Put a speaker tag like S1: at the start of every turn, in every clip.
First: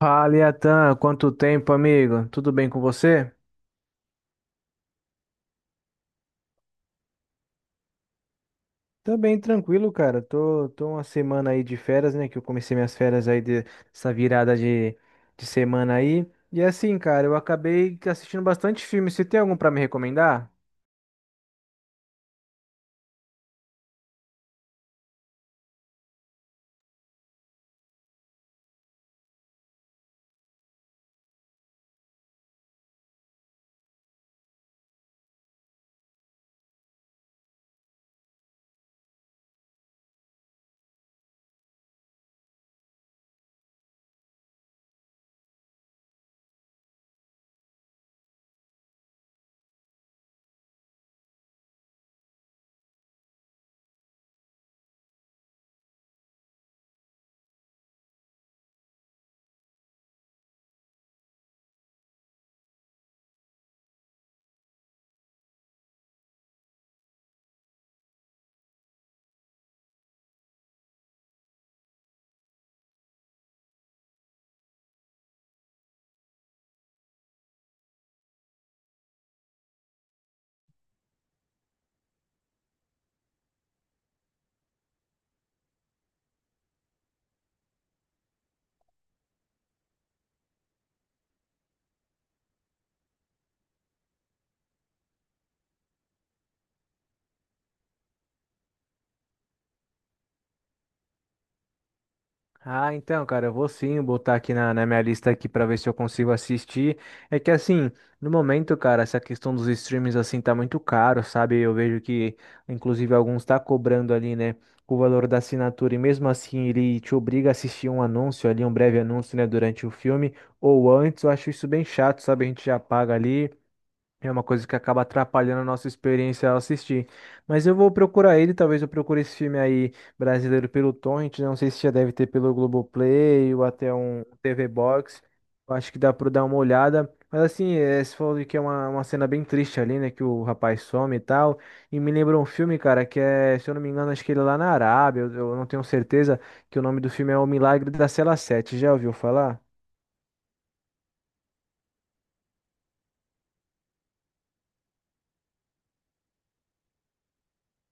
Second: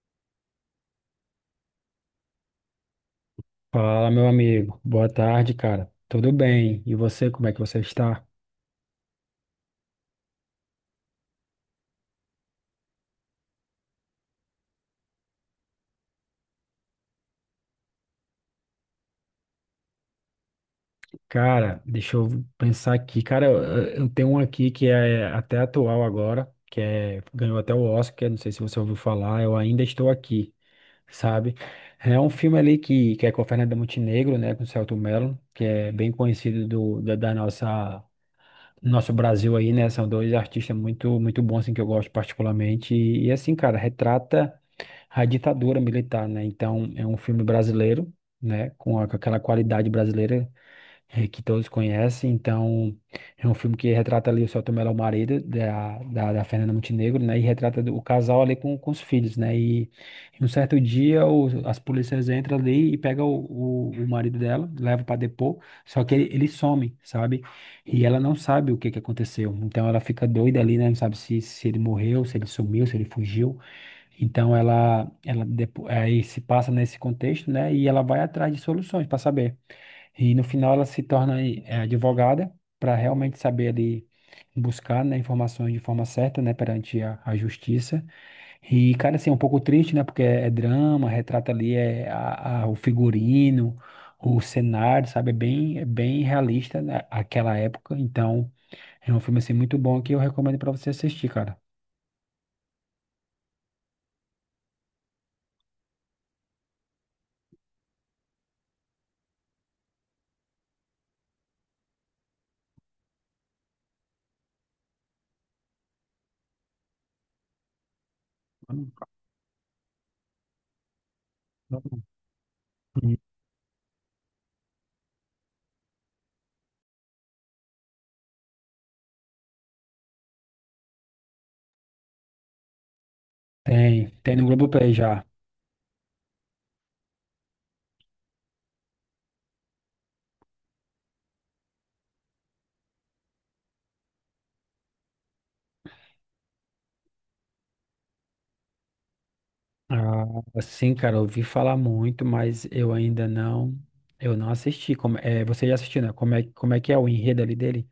S1: Fala, Iatan, quanto tempo, amigo? Tudo bem com você?
S2: Fala, meu amigo. Boa tarde, cara. Tudo bem? E você, como é que você está?
S1: Também tranquilo, cara. Tô uma semana aí de férias, né? Que eu comecei minhas férias dessa virada de semana aí. E assim, cara, eu acabei assistindo bastante filme. Você tem algum pra me recomendar?
S2: Cara, deixa eu pensar aqui. Cara, eu tenho um aqui que é até atual agora, ganhou até o Oscar, não sei se você ouviu falar, Eu Ainda Estou Aqui, sabe? É um filme ali que é com a Fernanda Montenegro, né, com o Selton Mello, que é bem conhecido da nossa... Nosso Brasil aí, né? São dois artistas muito, muito bons, assim, que eu gosto particularmente. E assim, cara, retrata a ditadura militar, né? Então, é um filme brasileiro, né? Com aquela qualidade brasileira que todos conhecem. Então, é um filme que retrata ali o Selton Mello, o marido da Fernanda Montenegro, né? E retrata o casal ali com os filhos, né? E um certo dia as polícias entram ali e pegam o marido dela, leva para depor, só que ele, some, sabe? E ela não sabe o que que aconteceu. Então, ela fica doida ali, né? Não sabe se ele morreu, se ele sumiu, se ele fugiu. Então aí se passa nesse contexto, né? E ela vai atrás de soluções para saber. E no final ela se torna advogada para realmente saber ali buscar, né, informações de forma certa, né, perante a justiça. E cara, assim, é um pouco triste, né? Porque é drama, retrata ali o figurino, o cenário, sabe? É bem realista, né, aquela época. Então é um filme assim muito bom que eu recomendo para você assistir, cara.
S1: Ah, então, cara, eu vou sim botar aqui na minha lista aqui para ver se eu consigo assistir. É que assim, no momento, cara, essa questão dos streams assim tá muito caro, sabe? Eu vejo que, inclusive, alguns tá cobrando ali, né, o valor da assinatura e mesmo assim ele te obriga a assistir um anúncio ali, um
S2: Hum.
S1: breve anúncio, né, durante o filme ou antes. Eu acho isso
S2: Tá
S1: bem
S2: bom.
S1: chato, sabe? A gente já paga ali. É uma coisa que acaba atrapalhando a nossa experiência ao assistir. Mas eu vou procurar ele, talvez eu procure esse filme aí brasileiro pelo Torrent, né? Não sei se já deve ter pelo Globoplay ou até
S2: Tem,
S1: um
S2: tem no
S1: TV
S2: Globoplay
S1: Box.
S2: já.
S1: Eu acho que dá para dar uma olhada. Mas assim, é, você falou que é uma cena bem triste ali, né? Que o rapaz some e tal. E me lembrou um filme, cara, que é, se eu não me engano, acho que ele é lá na Arábia, eu não tenho certeza, que o nome do filme é O Milagre da Cela Sete. Já ouviu falar?
S2: Ah, sim, cara, eu ouvi falar muito, mas eu ainda não, eu não assisti. Como, você já assistiu, né? Como é que é o enredo ali dele?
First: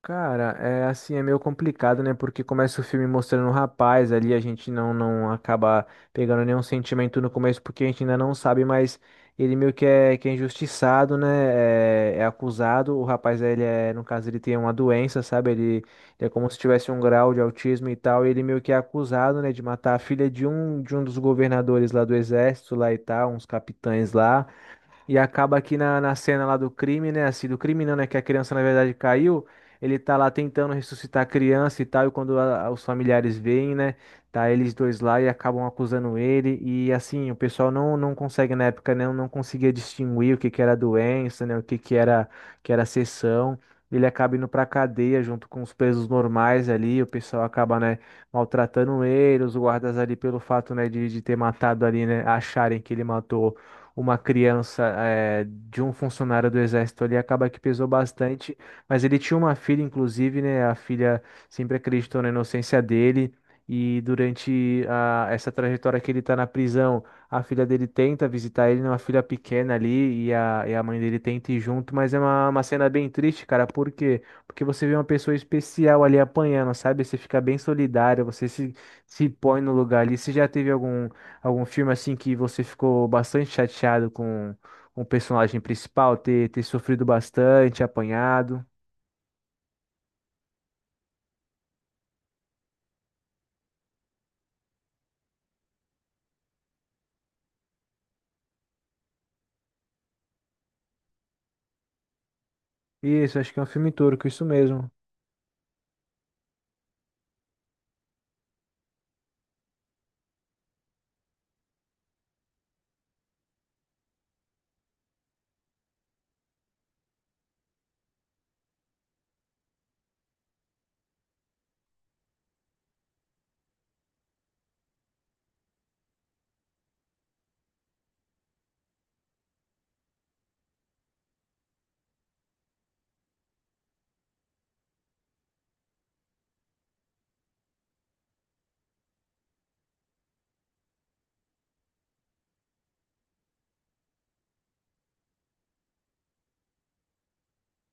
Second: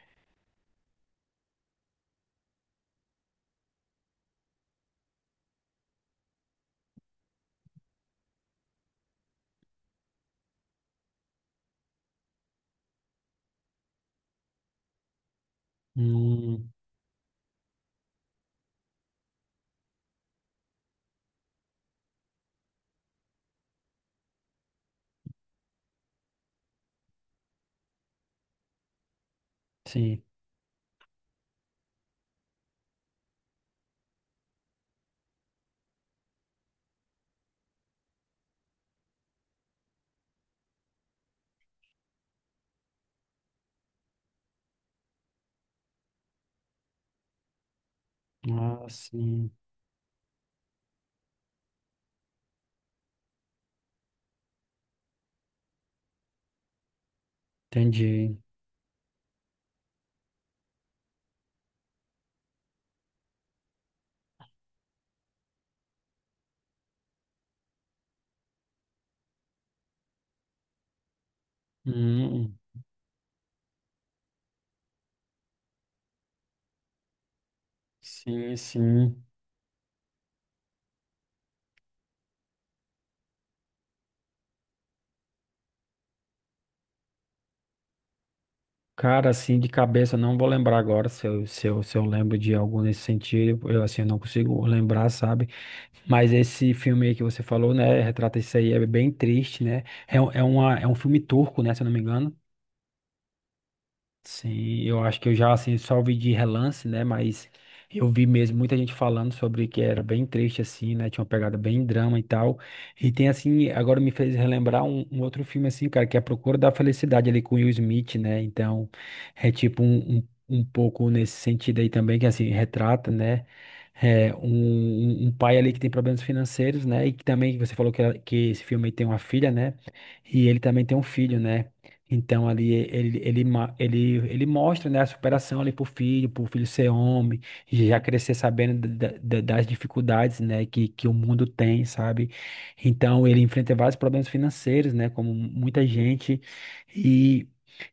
S1: Cara, é assim, é meio complicado, né? Porque começa o filme mostrando um rapaz ali, a gente não acaba pegando nenhum sentimento no começo, porque a gente ainda não sabe, mas ele meio que é injustiçado, né? É, é acusado. O rapaz, ele é, no caso, ele tem uma doença, sabe? Ele é como se
S2: Hum,
S1: tivesse um grau de autismo e tal, e ele meio que é acusado, né, de matar a filha de um dos governadores lá do exército, lá e tal, uns capitães lá. E acaba aqui na cena lá do crime, né? Assim, do crime não, né? Que a criança, na verdade, caiu. Ele tá
S2: sim.
S1: lá tentando ressuscitar a criança e tal. E quando os familiares veem, né? Tá eles dois lá e acabam acusando ele. E assim, o pessoal não consegue, na época, né? Não conseguia distinguir o que que era doença, né? O que que era sessão. Ele acaba indo pra cadeia junto com os presos normais ali. O pessoal acaba, né?
S2: Ah,
S1: Maltratando ele.
S2: sim,
S1: Os guardas ali, pelo fato, né? De ter matado ali, né? Acharem que ele matou uma criança é, de um funcionário do exército ali, acaba que pesou
S2: entendi.
S1: bastante. Mas ele tinha uma filha, inclusive, né? A filha sempre acreditou na inocência dele. E durante essa trajetória que ele tá na prisão, a filha dele tenta visitar ele, né, uma filha pequena ali, e a mãe dele tenta ir junto, mas é
S2: Hum,
S1: uma cena bem triste, cara. Por quê? Porque você vê uma pessoa especial ali apanhando, sabe? Você fica bem solidário, você
S2: sim,
S1: se,
S2: sim.
S1: se põe no lugar ali. Você já teve algum Algum filme assim que você ficou bastante chateado com o personagem principal ter sofrido bastante, apanhado?
S2: Cara, assim, de cabeça, eu não vou lembrar agora se eu, se eu lembro de algum nesse sentido. Eu, assim, não consigo lembrar, sabe? Mas esse filme aí que você falou, né? Retrata isso aí, é bem triste, né? É um filme turco, né? Se eu não me engano.
S1: Isso, acho que é um filme turco, isso
S2: Sim,
S1: mesmo.
S2: eu acho que eu já assim só vi de relance, né? Mas eu vi mesmo muita gente falando sobre que era bem triste assim, né? Tinha uma pegada bem drama e tal. E tem assim, agora me fez relembrar um outro filme assim, cara, que é A Procura da Felicidade ali com Will Smith, né? Então, é tipo um pouco nesse sentido aí também que assim retrata, né? É, um, um pai ali que tem problemas financeiros, né? E que também você falou que esse filme aí tem uma filha, né? E ele também tem um filho, né? Então ali ele, ele mostra, né, a superação ali pro filho ser homem, já crescer sabendo das dificuldades, né, que o mundo tem, sabe? Então ele enfrenta vários problemas financeiros, né, como muita gente, e,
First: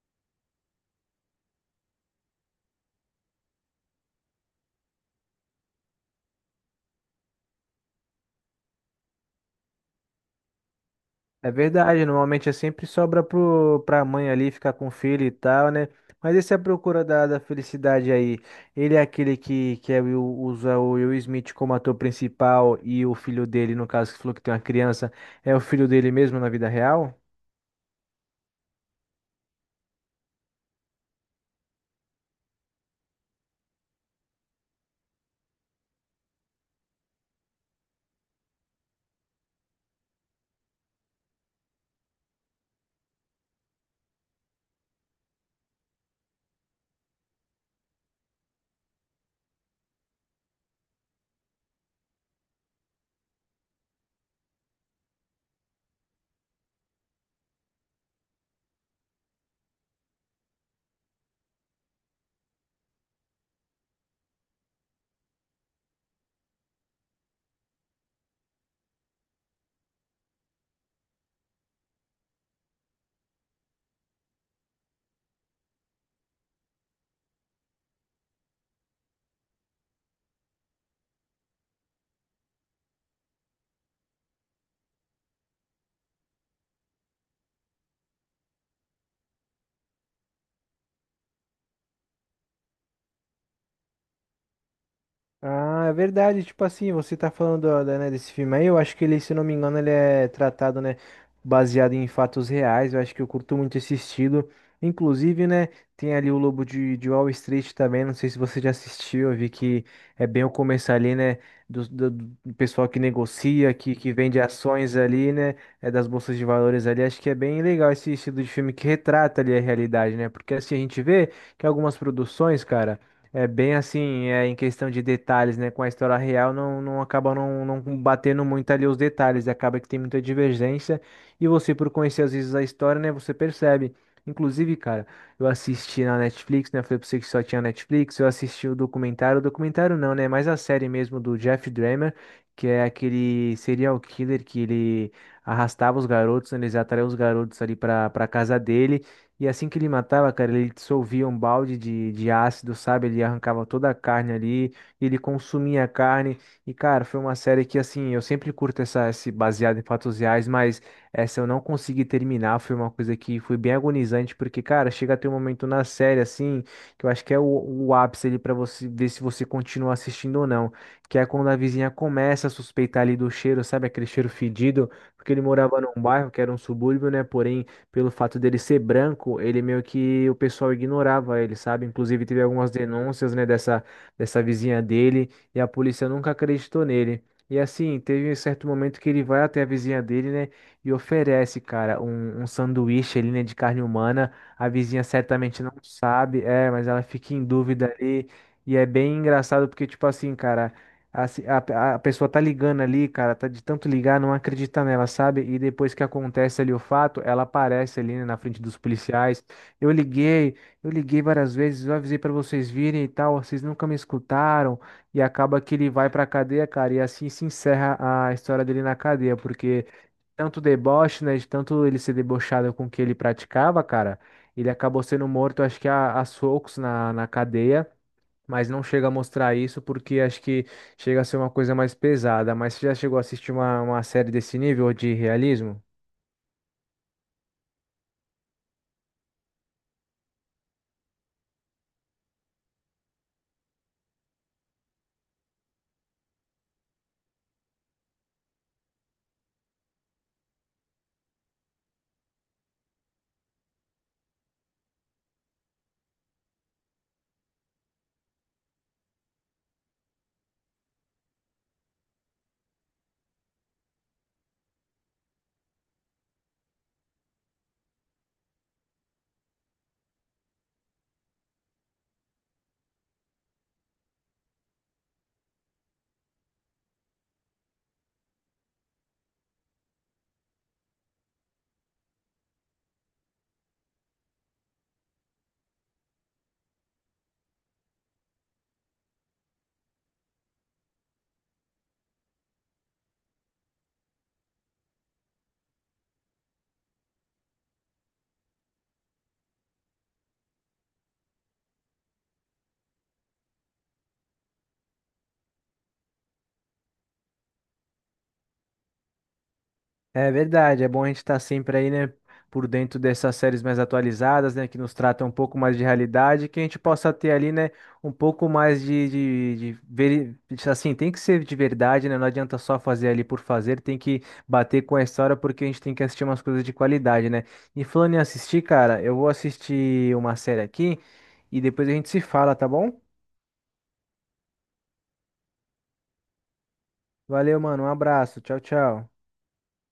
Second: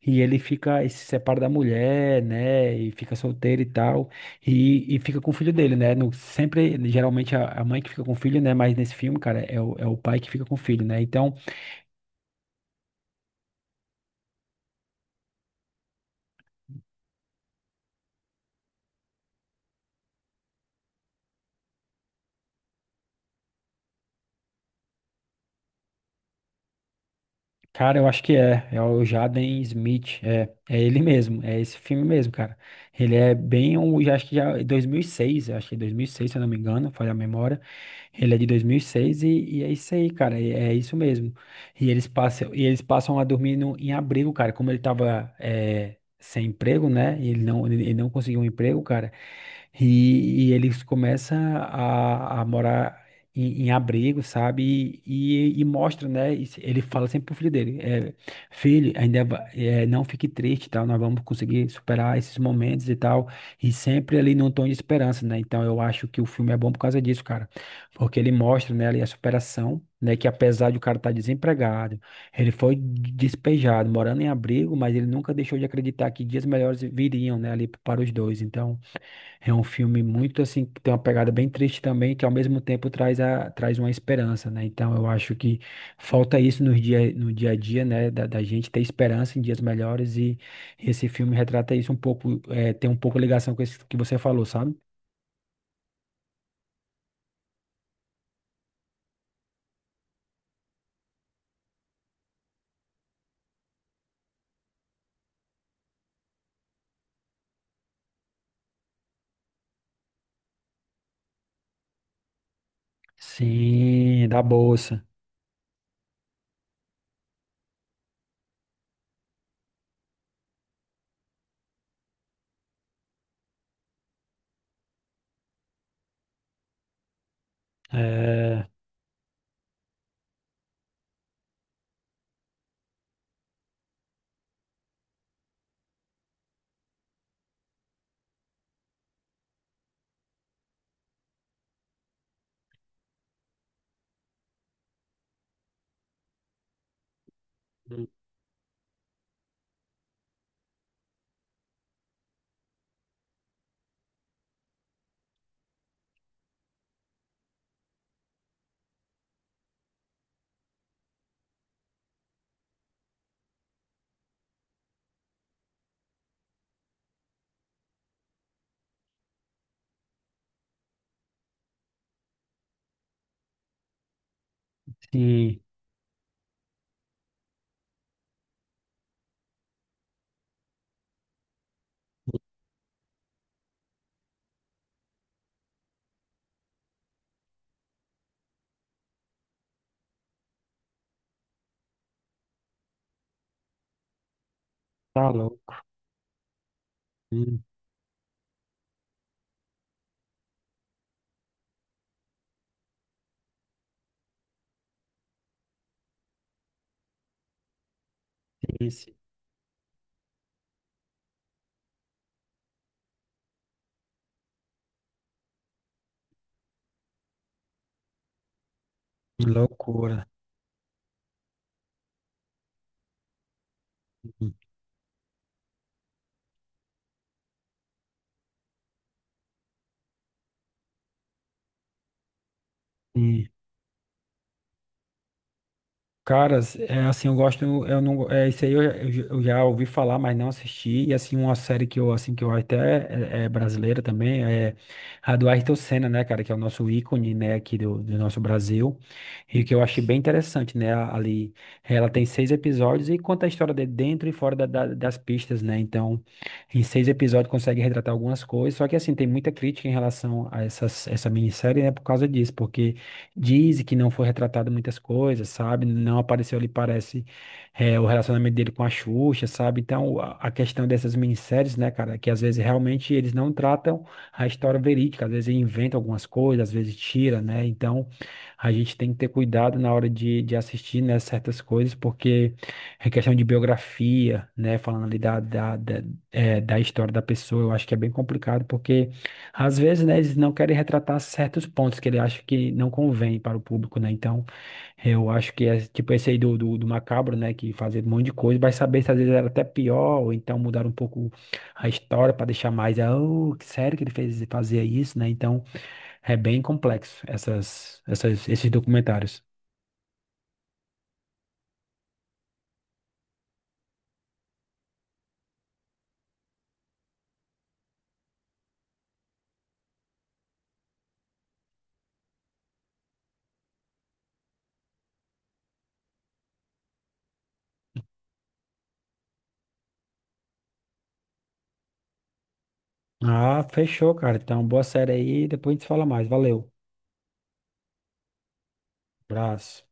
S2: e ele fica, e se separa da mulher, né, e fica solteiro e tal, e fica com o filho dele, né? No, sempre, geralmente a mãe que fica com o filho, né, mas nesse filme, cara, é o, pai que fica com o filho, né? Então
S1: É verdade, normalmente é sempre sobra pra mãe ali ficar com o filho e tal, né? Mas esse é a procura da felicidade aí. Ele é aquele que é usa o Will Smith como ator principal e o filho dele, no caso, que falou que tem uma criança, é o filho dele mesmo na vida real?
S2: cara, eu acho que é. É o Jaden Smith. É ele mesmo. É esse filme mesmo, cara. Ele é bem um. Já, acho que já é 2006. Eu Acho que é 2006, se eu não me engano. Falha a memória. Ele é de 2006 e, seis e é isso aí, cara. É isso mesmo. E eles passam a dormir no, em abrigo, cara. Como ele tava sem emprego, né? E ele não conseguiu um emprego, cara. E ele começa a morar em abrigo, sabe? E mostra, né? Ele fala sempre pro filho dele: "Filho, não fique triste, tal. Nós vamos conseguir superar esses momentos e tal." E sempre ali num tom de esperança, né? Então eu acho que o filme é bom por causa disso, cara. Porque ele mostra, né, ali a superação. Né, que apesar de o cara estar desempregado, ele foi despejado, morando em abrigo, mas ele nunca deixou de acreditar que dias melhores viriam, né, ali para os dois. Então, é um filme muito assim, que tem uma pegada bem triste também, que ao mesmo tempo traz uma esperança, né? Então eu acho que falta isso no dia, a dia, né? Da gente ter esperança em dias melhores e esse filme retrata isso um pouco, tem um pouco ligação com isso que você falou, sabe?
S1: Ah, é verdade, tipo assim, você tá falando, ó, né, desse filme aí, eu acho que ele, se não me engano, ele é tratado, né, baseado em fatos reais, eu acho que eu curto muito esse estilo, inclusive, né, tem ali o Lobo de Wall Street também, não sei se você já assistiu, eu vi que é bem o começo ali, né, do, do, do pessoal que negocia, que
S2: Sim,
S1: vende
S2: da
S1: ações
S2: bolsa.
S1: ali, né, é das bolsas de valores ali, acho que é bem legal esse estilo de filme que retrata ali a realidade, né, porque assim, a gente vê que algumas produções, cara é bem assim, é em questão de detalhes, né? Com a história real, não acaba não batendo
S2: É,
S1: muito ali os detalhes, acaba que tem muita divergência. E você, por conhecer às vezes a história, né? Você percebe. Inclusive, cara, eu assisti na Netflix, né? Eu falei pra você que só tinha Netflix. Eu assisti o documentário não, né? Mas a série mesmo do Jeff Dahmer, que é aquele serial killer que ele arrastava os garotos, né, eles atraía os garotos ali pra casa dele. E assim que ele matava, cara, ele dissolvia um balde de ácido, sabe? Ele arrancava toda a carne ali, ele consumia a carne. E, cara, foi uma série que, assim, eu sempre curto essa, esse baseado em fatos reais, mas essa eu não consegui terminar. Foi uma coisa que foi bem agonizante, porque, cara, chega a ter um momento na série, assim, que eu acho que é o ápice ali pra você ver se você continua assistindo ou não. Que é quando a vizinha começa a suspeitar ali do cheiro, sabe? Aquele cheiro fedido, porque ele
S2: sim,
S1: morava num bairro que era um subúrbio, né? Porém pelo fato dele ser branco, ele meio que o pessoal ignorava ele, sabe? Inclusive teve algumas denúncias, né, dessa vizinha dele e a polícia nunca acreditou nele. E assim, teve um certo momento que ele vai até a vizinha dele, né, e oferece, cara, um sanduíche ali, né, de carne humana. A vizinha
S2: tá
S1: certamente não
S2: louco.
S1: sabe, é, mas ela fica em dúvida ali. E é bem engraçado porque, tipo assim, cara. A, se- a pessoa tá ligando ali, cara, tá de tanto ligar, não acredita nela, sabe? E depois que acontece ali o fato, ela aparece ali, né, na frente dos
S2: Sim, sim.
S1: policiais. Eu liguei, eu liguei várias vezes, eu avisei pra vocês virem e tal, vocês nunca me escutaram. E acaba que ele vai pra cadeia, cara, e assim se encerra a história dele na cadeia, porque
S2: Loucura.
S1: tanto deboche, né, de tanto ele ser debochado com o que ele praticava, cara, ele acabou sendo morto, acho que a socos na cadeia, mas não chega a mostrar isso porque acho que chega a ser uma coisa mais pesada. Mas você já chegou a
S2: Sim.
S1: assistir uma série desse nível de realismo?
S2: Caras, é assim, eu gosto, eu não, é isso aí eu, eu já ouvi falar, mas não assisti, e assim, uma série que eu, assim, que eu até, é brasileira também, é a do Ayrton Senna, né, cara, que é o nosso ícone, né, aqui do nosso Brasil, e que eu achei bem interessante, né, ali, ela tem seis episódios e conta a história de dentro e fora das pistas, né, então, em seis episódios consegue retratar algumas coisas, só que assim, tem muita crítica em relação a essa minissérie, né, por causa disso, porque diz que não foi retratado muitas coisas, sabe? Não apareceu ali, parece, o relacionamento dele com a Xuxa, sabe? Então, a questão dessas minisséries, né, cara, que às vezes realmente eles não tratam a história verídica, às vezes inventam algumas coisas, às vezes tira, né? Então, a gente tem que ter cuidado na hora de assistir, né, certas coisas, porque é questão de biografia, né, falando ali da história da pessoa, eu acho que é bem complicado, porque às vezes, né, eles não querem retratar certos pontos que ele acha que não convém para o público, né? Então, eu acho que é tipo esse aí do Macabro, né? Que fazia um monte de coisa, vai saber se às vezes era até pior, ou então mudar um pouco a história para deixar mais, ah, oh, que sério que ele fez fazia isso, né? Então, é bem complexo essas, esses documentários.
S1: É verdade, é bom a gente estar sempre aí, né, por dentro dessas séries mais atualizadas, né, que nos tratam um pouco mais de realidade, que a gente possa ter ali, né, um pouco mais de veri- assim, tem que ser de verdade, né, não adianta só fazer ali por fazer, tem que bater com a história porque a gente tem que assistir umas coisas de qualidade, né. E falando em assistir, cara, eu vou assistir uma série aqui e depois a gente se fala, tá bom?
S2: Ah, fechou, cara. Então, boa série aí, depois a gente fala mais. Valeu.
S1: Valeu, mano, um abraço, tchau, tchau.
S2: Abraço.